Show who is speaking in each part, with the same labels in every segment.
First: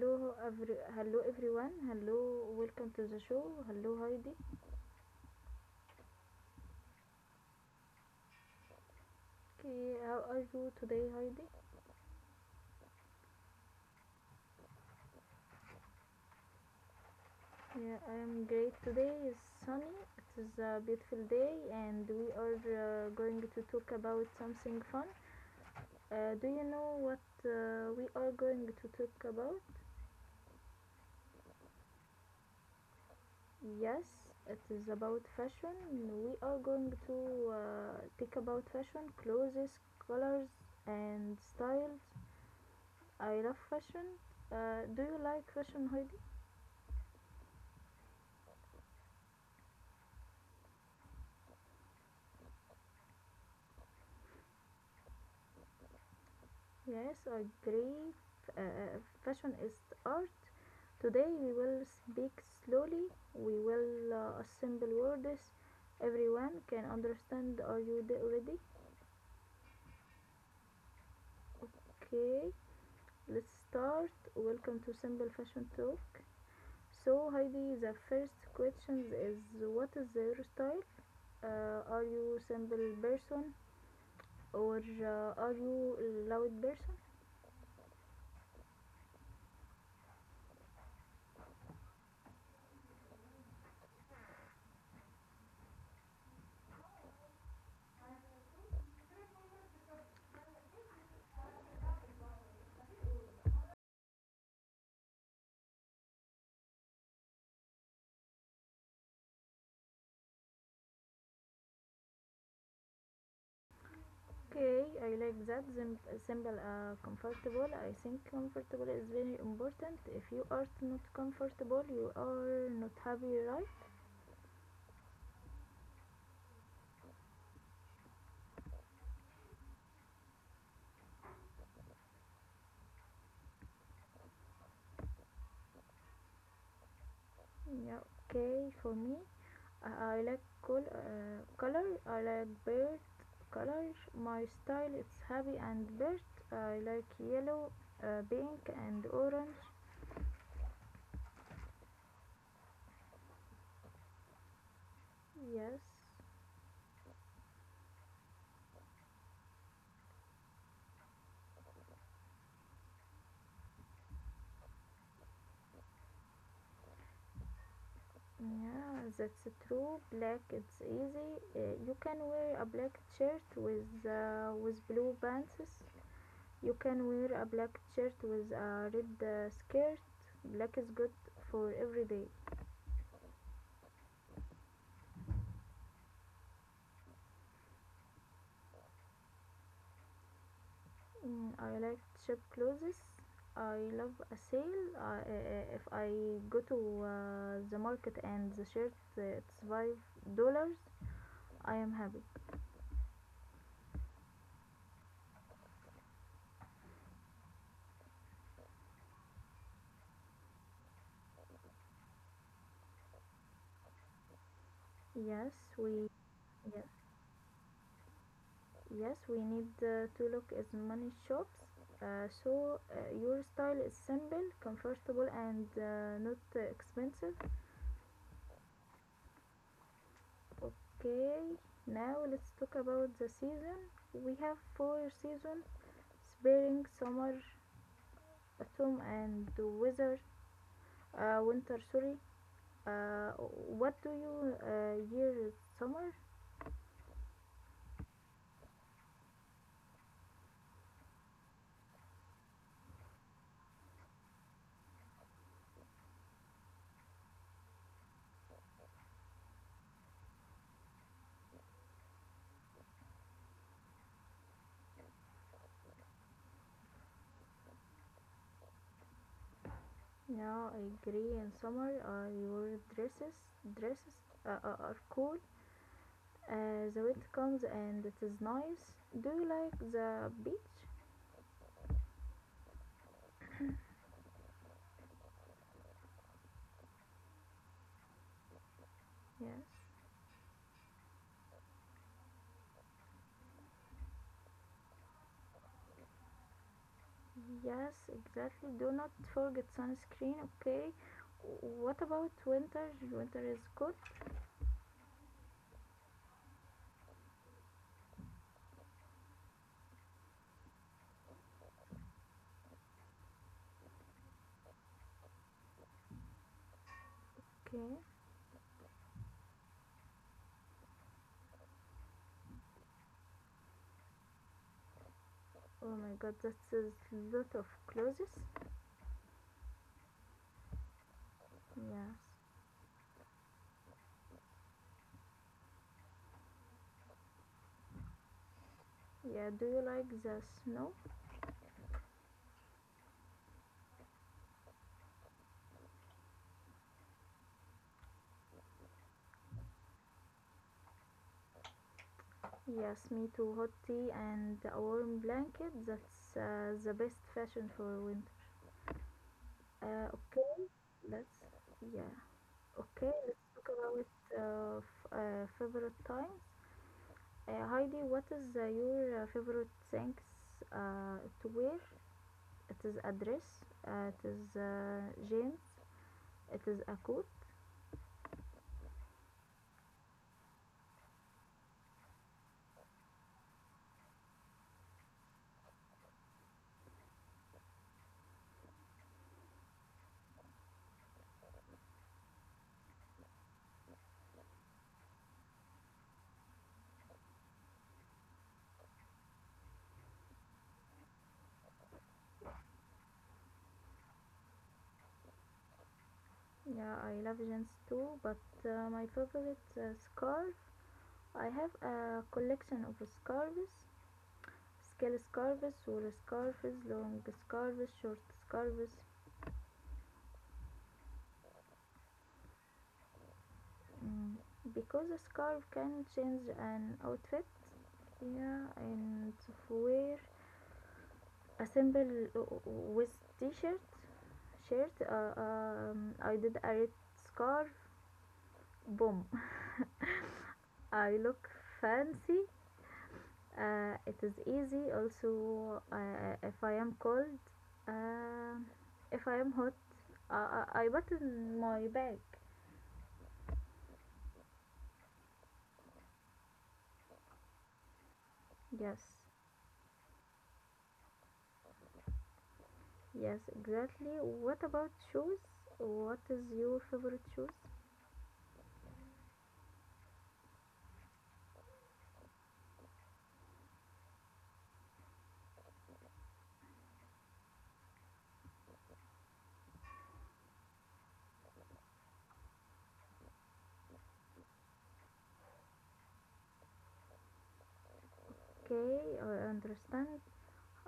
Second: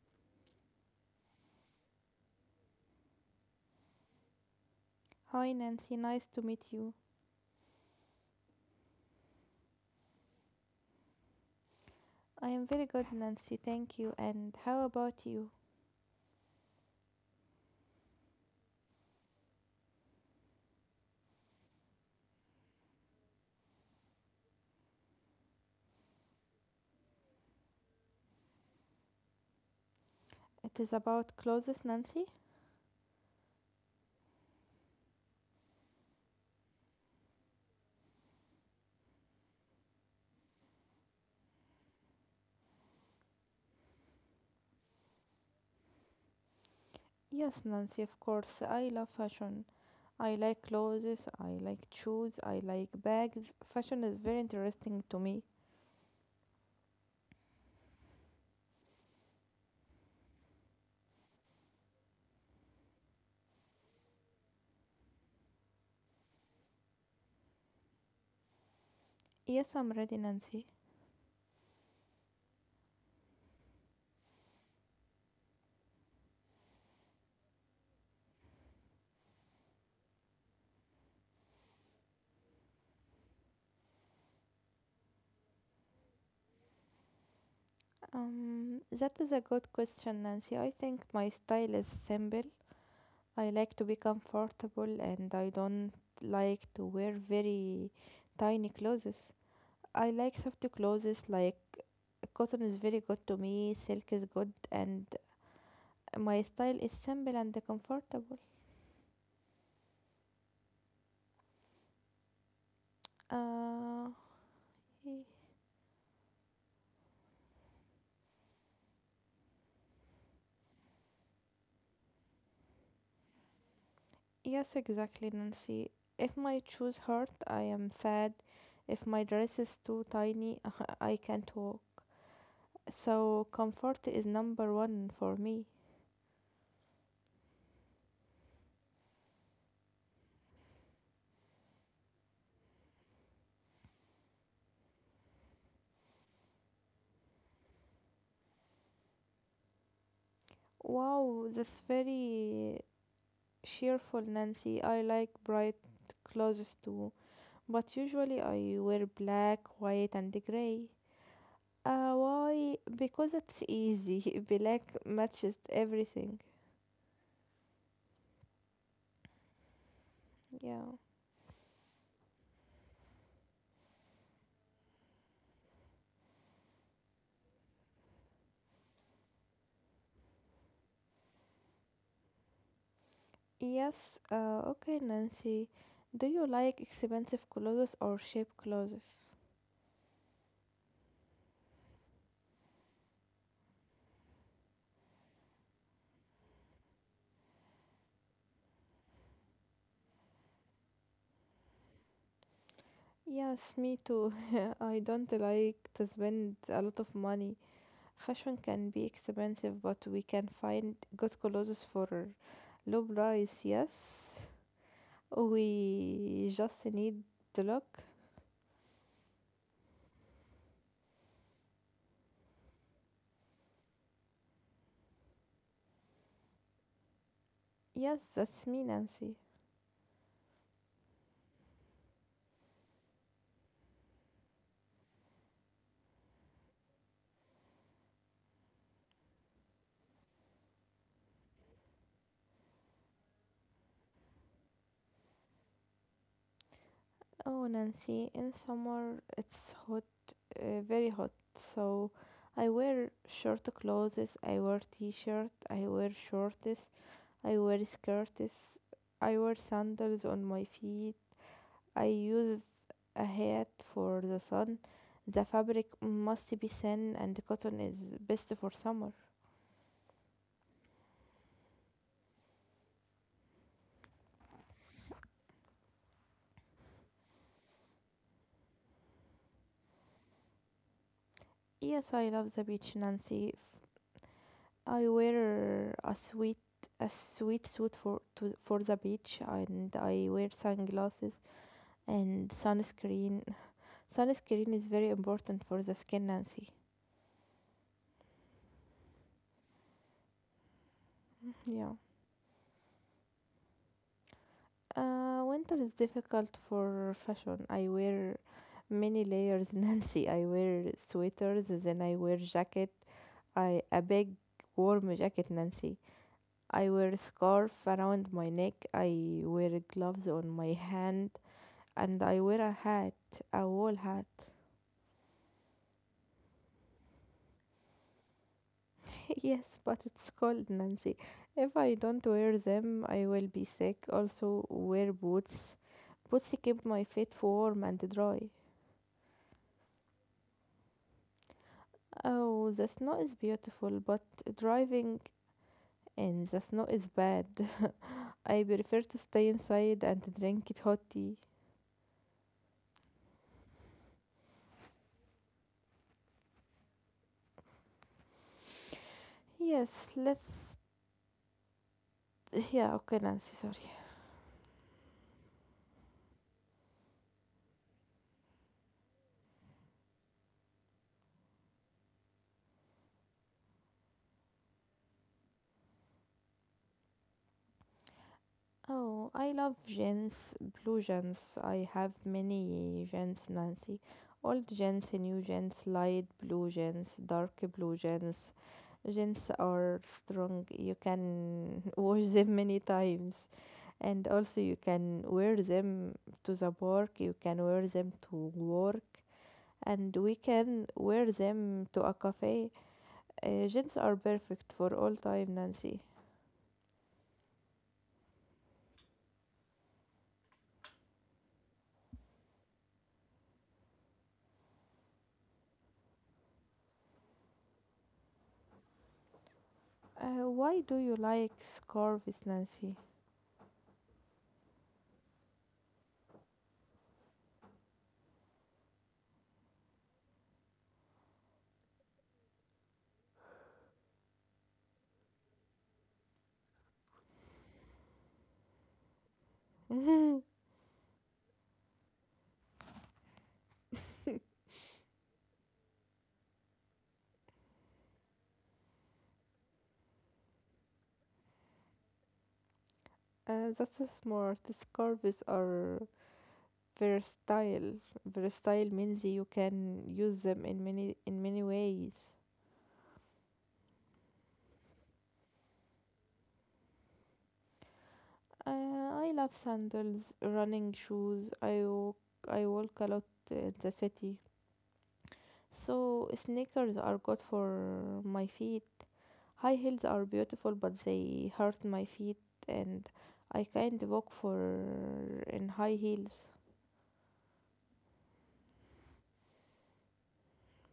Speaker 1: Hello, every Hello everyone. Hello, welcome to the show. Hello, Heidi.
Speaker 2: Hi Nancy, nice to meet you.
Speaker 1: Okay, how are you today, Heidi?
Speaker 2: I am very good, Nancy, thank you. And how about you?
Speaker 1: Yeah, I am great. Today is sunny. It is a beautiful day, and we are going to talk about something fun. Do you know what we are going to talk about?
Speaker 2: It is about clothes, Nancy?
Speaker 1: Yes, it is about fashion. We are going to talk about fashion, clothes, colors, and styles. I love fashion. Do you like fashion, Heidi?
Speaker 2: Yes, Nancy, of course. I love fashion. I like clothes, I like shoes, I like bags. Fashion is very interesting to me.
Speaker 1: Yes, I agree. F- uh, Fashion is art. Today we will speak slowly. We will assemble words. Everyone can understand. Are you there ready?
Speaker 2: Yes, I'm ready, Nancy.
Speaker 1: Okay, let's start. Welcome to Simple Fashion Talk. So, Heidi, the first question is what is your style? Are you simple person or are you loud person?
Speaker 2: That is a good question, Nancy. I think my style is simple. I like to be comfortable and I don't like to wear very tiny clothes. I like soft clothes like cotton is very good to me, silk is good, and my style is simple and comfortable. Uh,
Speaker 1: Okay, I like that. Simple, comfortable. I think comfortable is very important. If you are not comfortable, you are not happy, right?
Speaker 2: yes, exactly, Nancy. If my shoes hurt, I am sad. If my dress is too tiny, I can't walk. So, comfort is number one for me.
Speaker 1: Yeah. Okay, for me, I like color. I like bird colors. My style is happy and bird. I like yellow, pink, and orange.
Speaker 2: Wow, that's very cheerful, Nancy. I like bright
Speaker 1: Yes.
Speaker 2: clothes too, but usually I wear black, white, and gray. Why? Because it's easy. Black matches everything.
Speaker 1: Yeah, that's true. Black, it's
Speaker 2: Yeah.
Speaker 1: easy. You can wear a black shirt with blue pants. You can wear a black shirt with a red skirt. Black is good for every day.
Speaker 2: Yes. Okay, Nancy. Do you like expensive clothes or cheap clothes?
Speaker 1: I like cheap clothes. I love a sale. If I go to the market and the shirt it's $5, I am happy.
Speaker 2: Yes, me too. I don't like to spend a lot of money. Fashion can be expensive, but we can find good clothes for low price. Yes.
Speaker 1: Yes, we
Speaker 2: We just
Speaker 1: yes.
Speaker 2: need the look.
Speaker 1: Yes, we need to look as many shops. So your style is simple, comfortable, and not expensive.
Speaker 2: Yes, that's me, Nancy.
Speaker 1: Okay, now let's talk about the season. We have four seasons: spring, summer, autumn, and winter. Winter, sorry. What do you wear in summer?
Speaker 2: Oh, Nancy, in summer it's hot, very hot. So I wear short clothes, I wear t-shirt, I wear shorts, I wear skirts, I wear sandals on my feet. I use a hat for the sun. The fabric must be thin and cotton is best for summer.
Speaker 1: Now I agree. In summer, your dresses uh, are cool. The wind comes and it is nice. Do you like the beach?
Speaker 2: Yes, I love the beach, Nancy. I wear a sweet suit for to, for the beach
Speaker 1: Yes.
Speaker 2: and I wear sunglasses. And sunscreen. Sunscreen is very important for the skin, Nancy.
Speaker 1: Yes, exactly. Do not forget sunscreen, okay?
Speaker 2: Yeah.
Speaker 1: What about winter? Winter is good.
Speaker 2: Winter is difficult for fashion. I wear many layers, Nancy. I wear sweaters, then I wear jacket, I a big warm jacket, Nancy. I wear a scarf
Speaker 1: Okay.
Speaker 2: around my neck. I wear gloves on my hand, and I wear a hat, a wool hat.
Speaker 1: Oh my god, that is a lot of clothes.
Speaker 2: Yes, but it's cold, Nancy. If I
Speaker 1: Yes.
Speaker 2: don't wear them, I will be sick. Also, wear boots. Boots keep my feet warm and dry.
Speaker 1: Yeah, do you like the snow?
Speaker 2: Oh, the snow is beautiful, but driving in the snow is bad. I prefer to stay inside and drink it hot tea.
Speaker 1: Yes, me too. Hot tea and a warm blanket. That's the best fashion for winter.
Speaker 2: Yes,
Speaker 1: Okay,
Speaker 2: let's.
Speaker 1: let's. Yeah,
Speaker 2: Yeah,
Speaker 1: okay,
Speaker 2: okay,
Speaker 1: let's
Speaker 2: Nancy,
Speaker 1: talk
Speaker 2: sorry.
Speaker 1: about favorite times. Heidi, what is your favorite things to wear? It is a dress, it is jeans, it is a coat.
Speaker 2: Oh, I love gins, blue gins. I have many gins, Nancy. Old gins, new gins, light blue gins, dark blue gins. Gins are strong. You can wash them many times. And also you can wear them to the park. You can wear them to work. And we can wear them to a cafe. Gins are perfect for all time, Nancy.
Speaker 1: Yeah, I love jeans too, but my favorite scarf. I have a collection of scarves, scale scarves, wool scarves, long scarves, short scarves.
Speaker 2: Why do you like scarves, Nancy?
Speaker 1: Mm, because a scarf can change an outfit, yeah, and wear a simple with t-shirt shirt I did a red scarf boom. I look fancy. It is easy also if I am cold, um if I am hot, I button my bag.
Speaker 2: That's smart. Scarves are versatile. Versatile
Speaker 1: Yes,
Speaker 2: means you can use them in many ways.
Speaker 1: yes, exactly. What about shoes? What is your favorite shoes?
Speaker 2: Uh, I love sandals, running shoes. I walk a lot in the city. So sneakers are good for my feet. High heels are beautiful, but they hurt my feet, and I can't walk for in high heels.
Speaker 1: Okay, I understand.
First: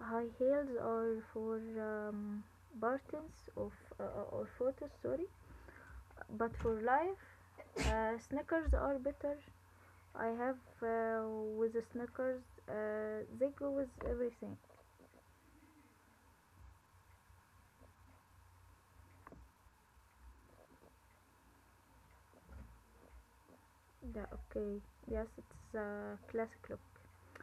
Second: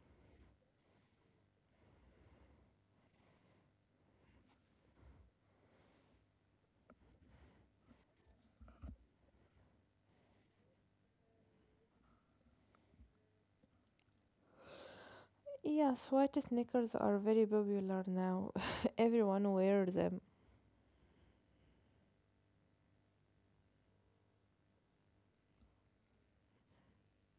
Speaker 1: High heels are for partings of or photos, sorry. But for life, sneakers are better. I have uh, with the sneakers, they go with everything.
Speaker 2: Yes, white sneakers are very popular now. Everyone wears them.
Speaker 1: Yeah, okay. Yes, it's a classic look.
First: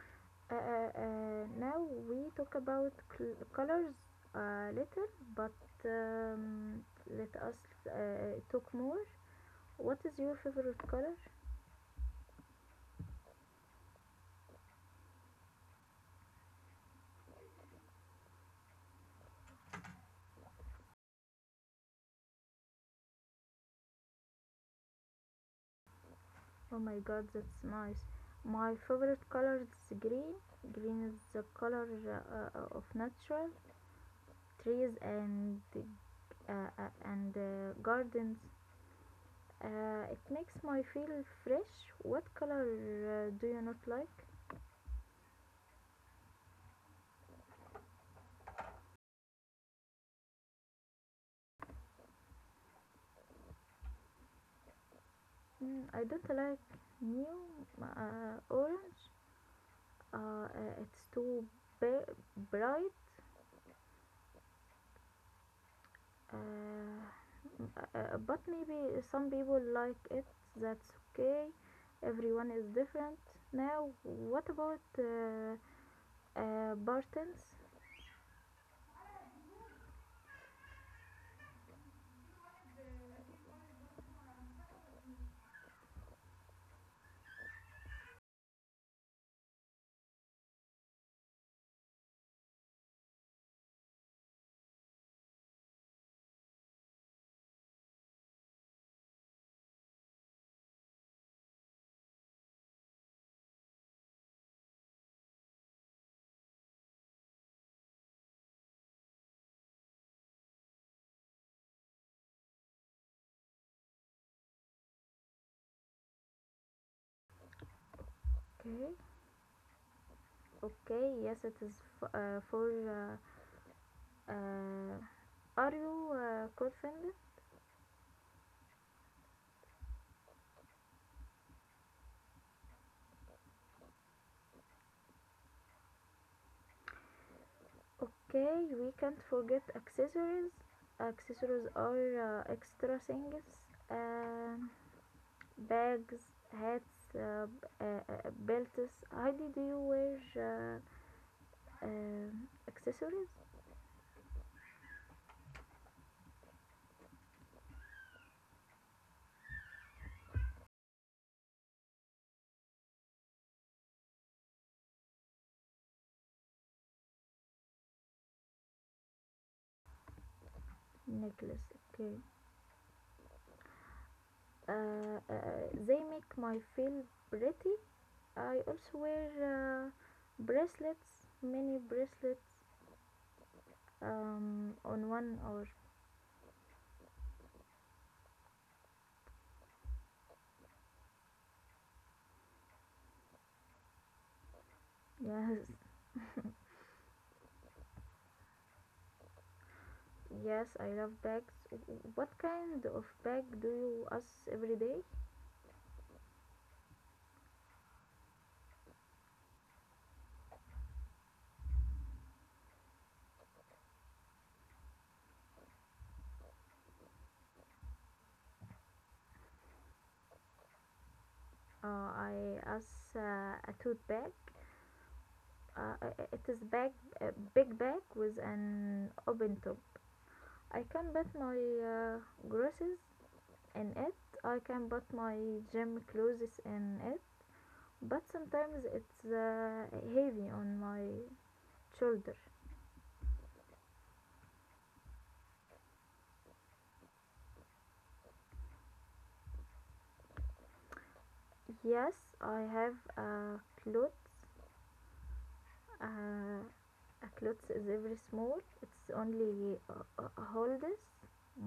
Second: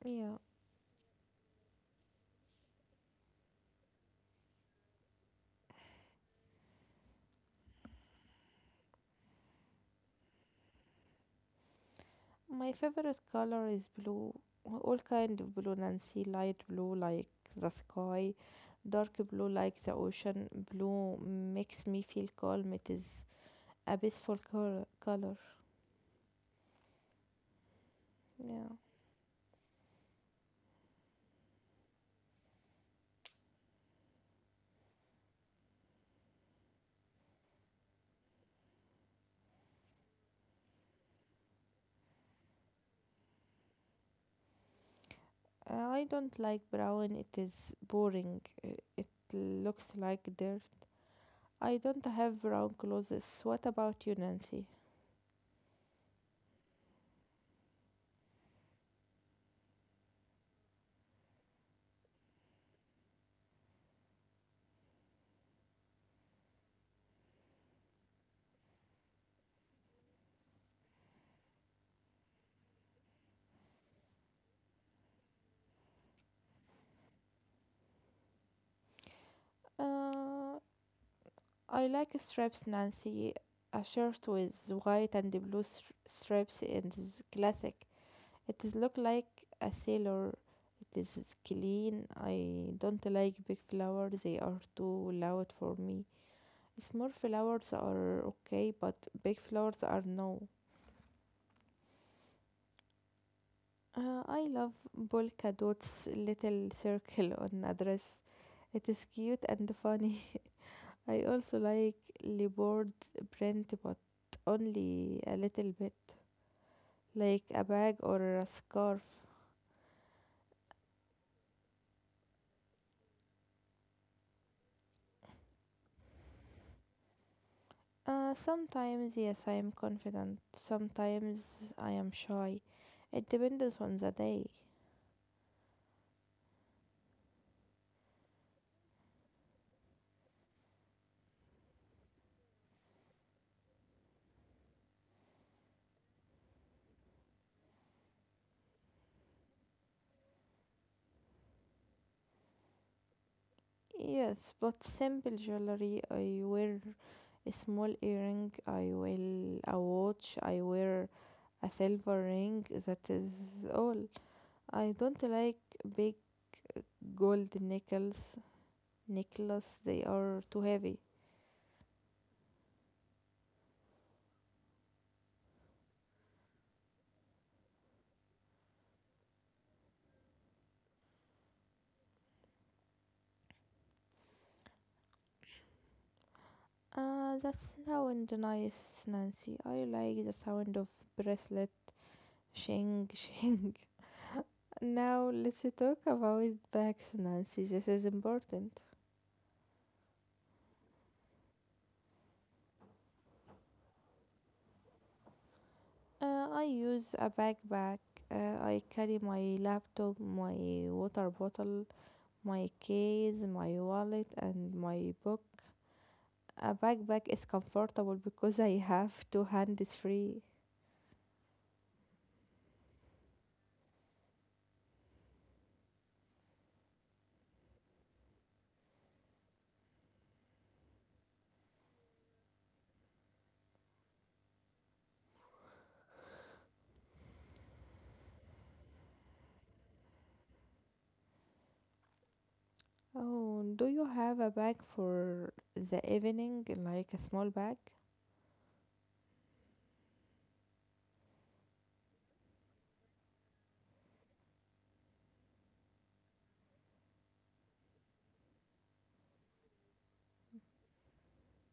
Speaker 2: Yeah.
Speaker 1: Uh, uh, Now we talk about colors later, but um, let us talk more. What is your favorite color?
Speaker 2: My favorite color is blue. All kind of blue, Nancy. Light blue like the sky. Dark blue like the ocean. Blue makes me feel calm. It is a peaceful color.
Speaker 1: Oh my god, that's nice.
Speaker 2: Yeah.
Speaker 1: My favorite color is green. Green is the color of natural trees and gardens. It makes me feel fresh. What color do you not like?
Speaker 2: I don't like brown. It is boring. It looks like dirt. I don't have brown clothes. What about you, Nancy?
Speaker 1: I don't like new orange. It's too ba- bright. Uh, but maybe some people like it. That's okay. Everyone is different. Now, what about Bartons?
Speaker 2: Uh, I like stripes Nancy. A shirt with white and blue stripes is classic. It is look like a sailor. It is clean. I don't like big flowers. They are too loud for me. Small flowers are okay, but big flowers are no. I love polka dots little circle on a dress. It is cute and funny. I also like leopard print but only a little bit, like a bag or a
Speaker 1: Okay.
Speaker 2: scarf.
Speaker 1: Okay. Yes, it is for. Uh, uh, are you confident?
Speaker 2: Sometimes, yes, I am confident. Sometimes I am shy. It depends on the day.
Speaker 1: Okay, we can't forget accessories. Accessories are extra things, um, bags, hats, belts. Heidi, do you wear accessories?
Speaker 2: Yes, but simple jewelry. I wear a small earring. I wear a watch. I wear a silver ring. That is all. I don't like big gold nickels. Necklace. They are too heavy.
Speaker 1: Necklace, okay. They make my feel pretty. I also wear bracelets, many bracelets, on one or
Speaker 2: That sound nice, Nancy. I like the sound of bracelet shing shing. Now let's
Speaker 1: yes,
Speaker 2: talk about bags, Nancy. This is important.
Speaker 1: yes, I love bags. What kind of bag do you use every day?
Speaker 2: I use a backpack. I carry my laptop, my water bottle, my case, my wallet, and my book. A backpack is comfortable because I have two hands free.
Speaker 1: I use a tote bag. Uh, it is bag, a big bag with an open top. I can put my groceries in it. I can put my gym clothes in it. But sometimes it's heavy on my shoulder.
Speaker 2: Oh, do you have a bag for the evening, like a small bag?
Speaker 1: Yes, I have a clothes, uh, a clothes is very small. It's only holders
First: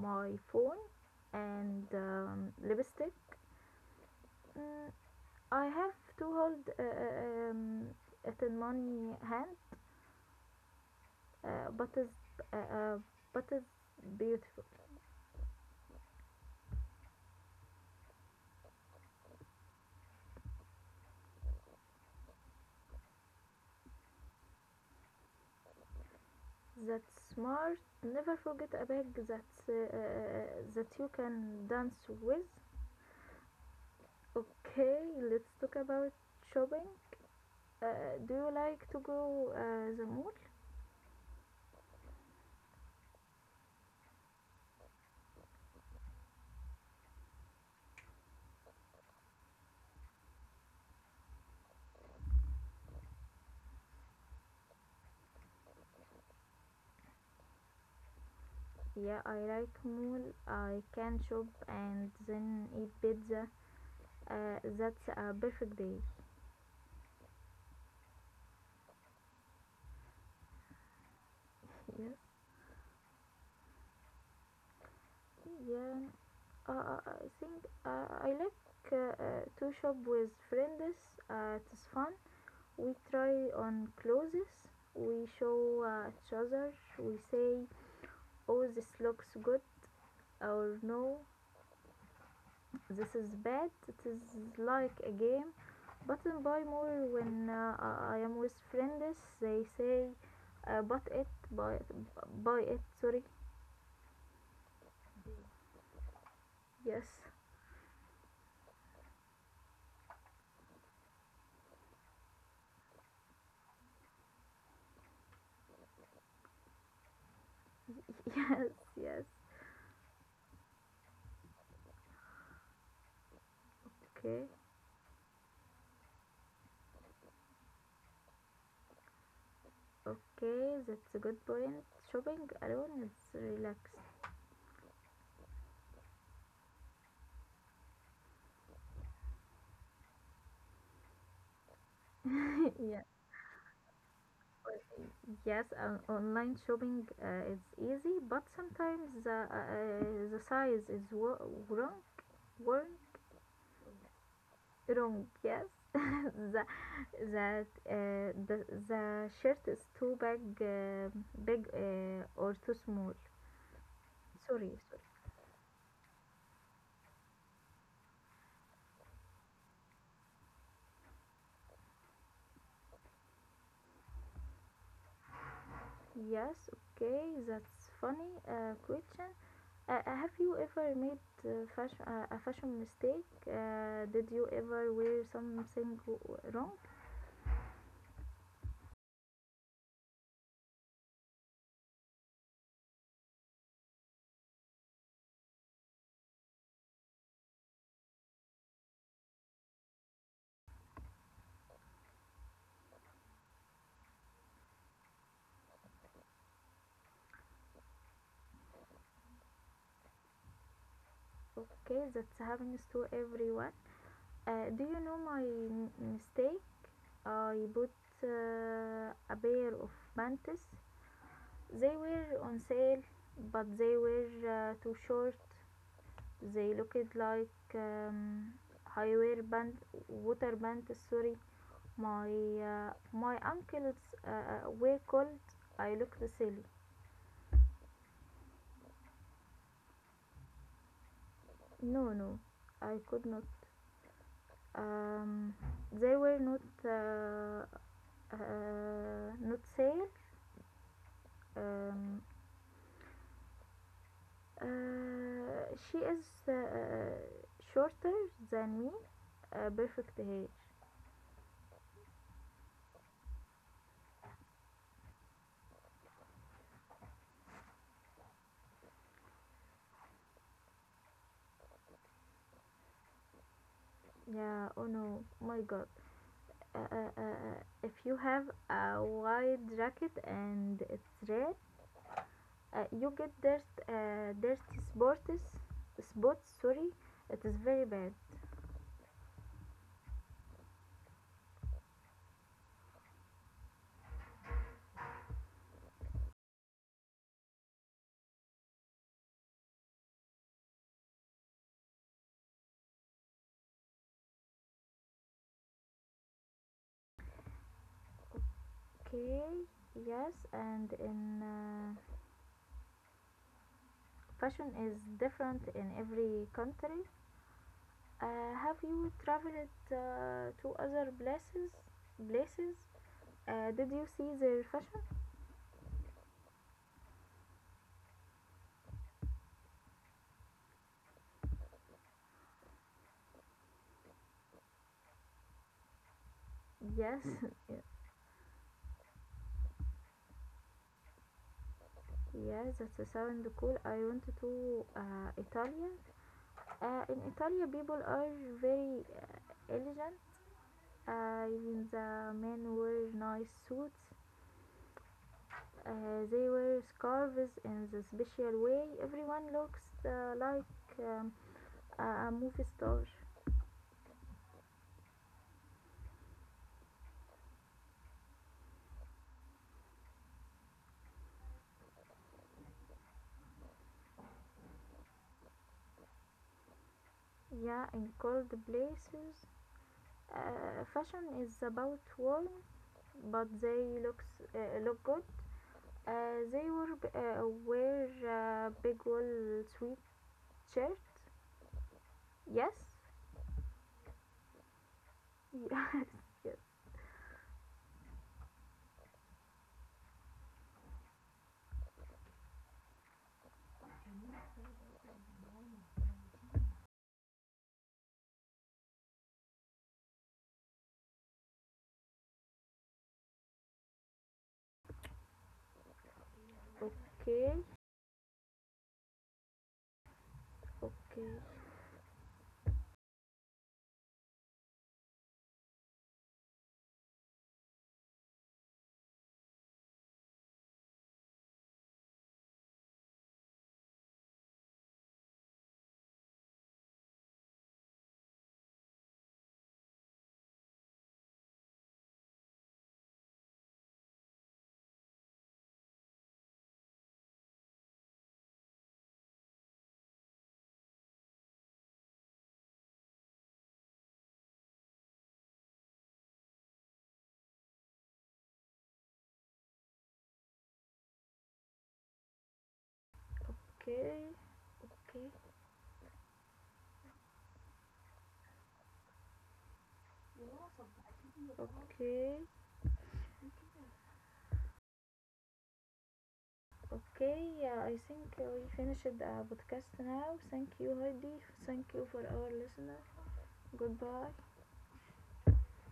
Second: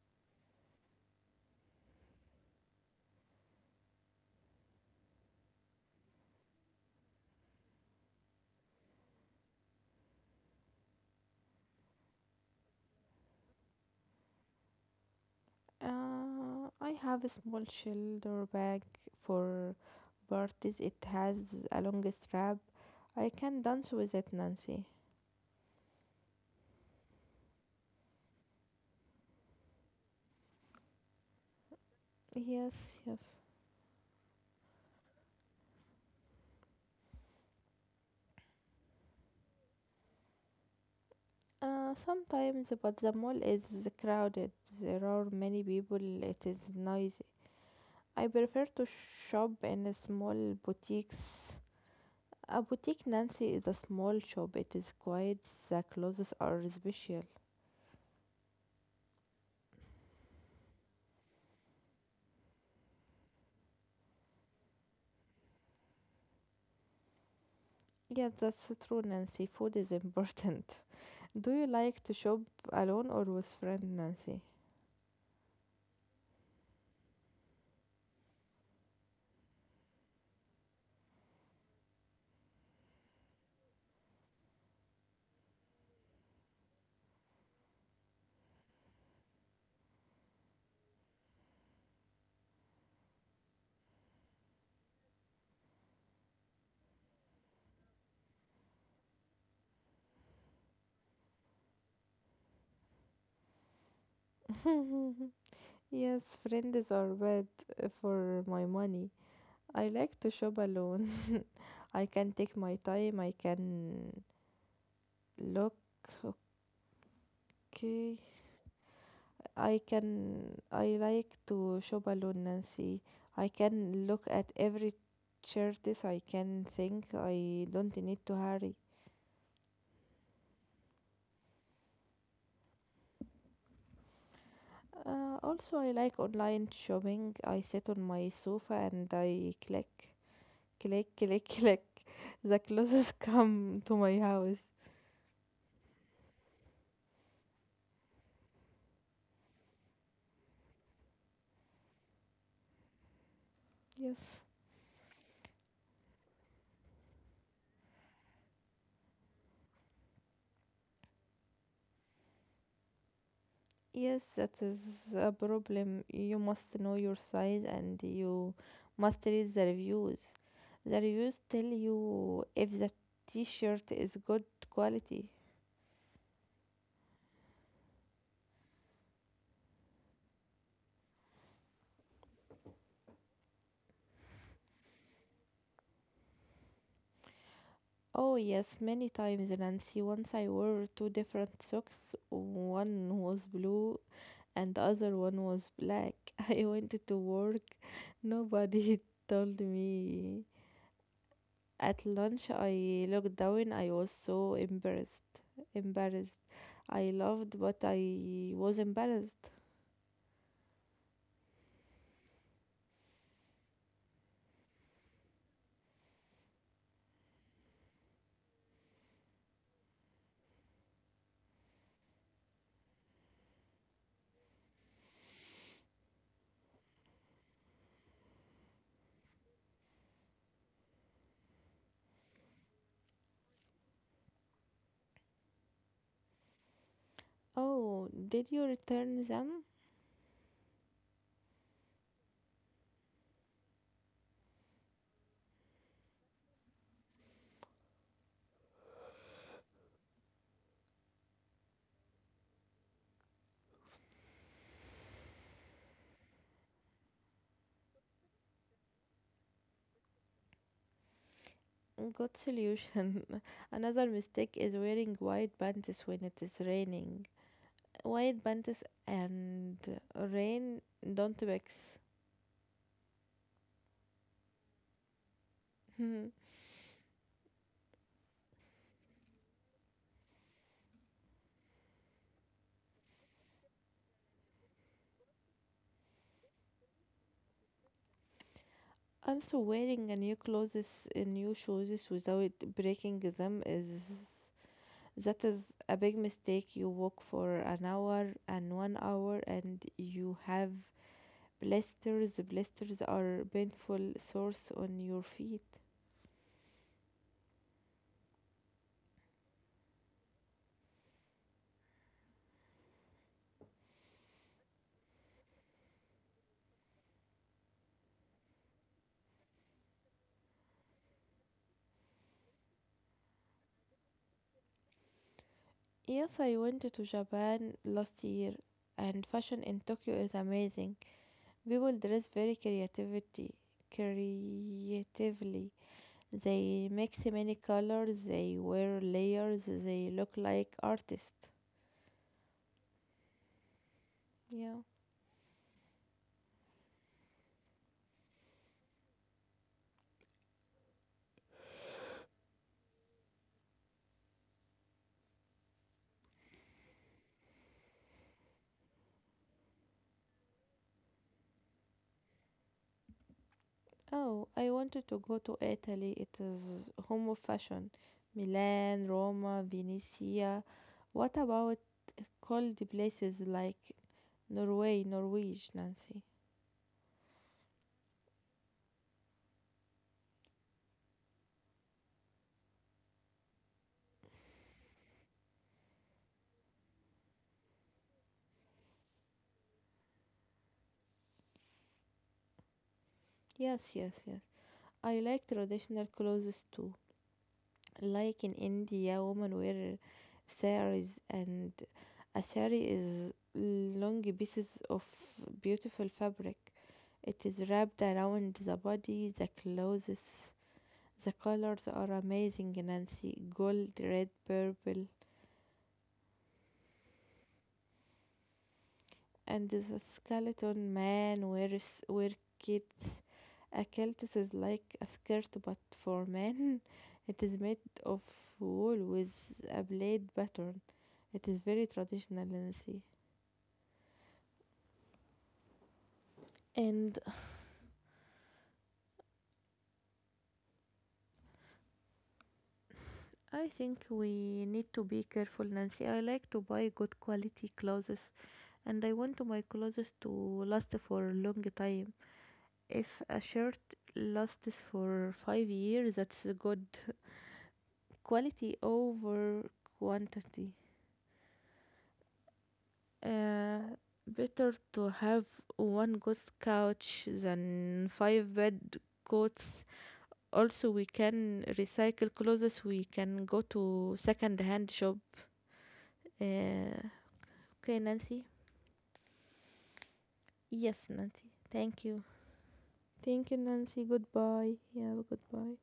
Speaker 1: my phone and lipstick. mm, I have to hold it in my hand, but is uh, uh, but is beautiful.
Speaker 2: I have a small shoulder bag for parties. It has a long strap. I can dance with it, Nancy.
Speaker 1: That's smart. Never forget a bag that you can dance with.
Speaker 2: Yes, yes.
Speaker 1: Okay, let's talk about shopping. uh, do you like to go the mall?
Speaker 2: Sometimes, but the mall is crowded. There are many people. It is noisy. I prefer to shop in a small boutiques. A boutique, Nancy, is a small shop. It is quiet. The clothes are special.
Speaker 1: Yeah, I like mole. I can shop and then eat pizza. That's a perfect day.
Speaker 2: Yes, that's true, Nancy. Food is important. Do you like to
Speaker 1: Yes,
Speaker 2: shop alone or with friend Nancy?
Speaker 1: yeah. I think I like to shop with friends. It's fun. We try on clothes. We show each other. We say, "Oh, this looks good," or "No, this is bad." It is like a game. Button buy more when I am with friends. They say, "But it, buy, buy it." Sorry.
Speaker 2: Yes, friends
Speaker 1: Yes,
Speaker 2: are bad for my money. I like to shop alone. I can take my time. I can look.
Speaker 1: yes, yes.
Speaker 2: I can. I like to shop alone, Nancy. I can look
Speaker 1: Okay,
Speaker 2: at every shirts. I can think. I don't need to hurry.
Speaker 1: okay. That's a good point. Shopping alone is relaxed.
Speaker 2: Also, I like online shopping. I sit on my sofa and I click. Click, click, click. The
Speaker 1: Yes.
Speaker 2: closest come to my house.
Speaker 1: Yes, online shopping is easy, but sometimes the size is wrong. Worn.
Speaker 2: Yes.
Speaker 1: Wrong. Yes, the that the shirt is too big, or too small.
Speaker 2: Yes, that
Speaker 1: Sorry, sorry.
Speaker 2: is a problem. You must know your size and you must read the reviews. The reviews tell you if the t shirt is good quality.
Speaker 1: Yes, okay, that's funny. Question: have you ever made fashion a fashion mistake? Did you ever wear something wrong?
Speaker 2: Oh, yes, many times, Nancy. Once I wore two different socks. One was blue and the other one was black. I went to work. Nobody told me. At lunch, I looked down. I was so embarrassed. Embarrassed. I loved, but I was embarrassed.
Speaker 1: Okay, that happens to everyone. Do you know my mistake? I bought a pair of panties. They were on sale, but they were too short. They looked like highway band, water band. Sorry, my my ankles were cold. I looked silly.
Speaker 2: Oh, did you return them?
Speaker 1: No, no, I could not. Um, they were not not sale. Um, she is shorter than me. Perfect hair.
Speaker 2: Good solution. Another mistake is wearing white pants when it is raining. White pants and rain don't mix.
Speaker 1: Yeah, oh no, my god. If you have a wide jacket and it's red, you get dirt, dirty spots. Spots, sorry, it is very bad.
Speaker 2: Also, wearing a new clothes, new shoes without breaking them is. That is a big mistake. You walk for an hour and 1 hour and you have blisters. Blisters are painful sores on your feet.
Speaker 1: Okay, yes, and in fashion is different in every country. Have you traveled to other places? Places? Did you see their fashion?
Speaker 2: Yes, I went to Japan last year and fashion in Tokyo is amazing. People dress very creativity creatively. They
Speaker 1: Yes,
Speaker 2: mix many colors, they wear layers, they look like artists.
Speaker 1: yeah, that sound cool. I went
Speaker 2: Yeah.
Speaker 1: to Italia. In Italia, people are very elegant. Even the men wear nice suits. Uh, they wear scarves in the special way. Everyone looks like a movie star.
Speaker 2: Oh, I wanted to go to Italy. It is home of fashion. Milan, Roma, Venice. What about cold places like Norway, Norwich, Nancy?
Speaker 1: Yeah, in cold places, fashion is about warm, but they look good. They were wear big wool suits shirt. Yes.
Speaker 2: Yes, yes, yes. I like
Speaker 1: Yeah,
Speaker 2: traditional
Speaker 1: yes.
Speaker 2: clothes too. Like in India, women wear saris, and a sari is long pieces of beautiful fabric. It is wrapped around the body, the clothes. The colors are amazing, Nancy. Gold, red, purple.
Speaker 1: Okay,
Speaker 2: And the skeleton
Speaker 1: okay,
Speaker 2: man wears wear kits. A kilt is like a skirt but for men. It is made of wool with a blade pattern. It is very traditional, Nancy. And I think we need to be careful, Nancy. I like to buy good quality clothes and I want my clothes to last for a long time. If a shirt lasts for 5 years, that's a good quality over quantity. Uh,
Speaker 1: okay,
Speaker 2: better to have one good couch than five bed coats. Also, we can
Speaker 1: okay,
Speaker 2: recycle
Speaker 1: okay,
Speaker 2: clothes. We can go to second-hand shop. Uh,
Speaker 1: okay, yeah, I
Speaker 2: okay,
Speaker 1: think
Speaker 2: Nancy.
Speaker 1: we finished the podcast now. Thank you,
Speaker 2: Yes,
Speaker 1: Heidi.
Speaker 2: Nancy.
Speaker 1: Thank you
Speaker 2: Thank
Speaker 1: for
Speaker 2: you.
Speaker 1: our listener.
Speaker 2: Thank you, Nancy.
Speaker 1: Goodbye.
Speaker 2: Goodbye. Yeah, goodbye.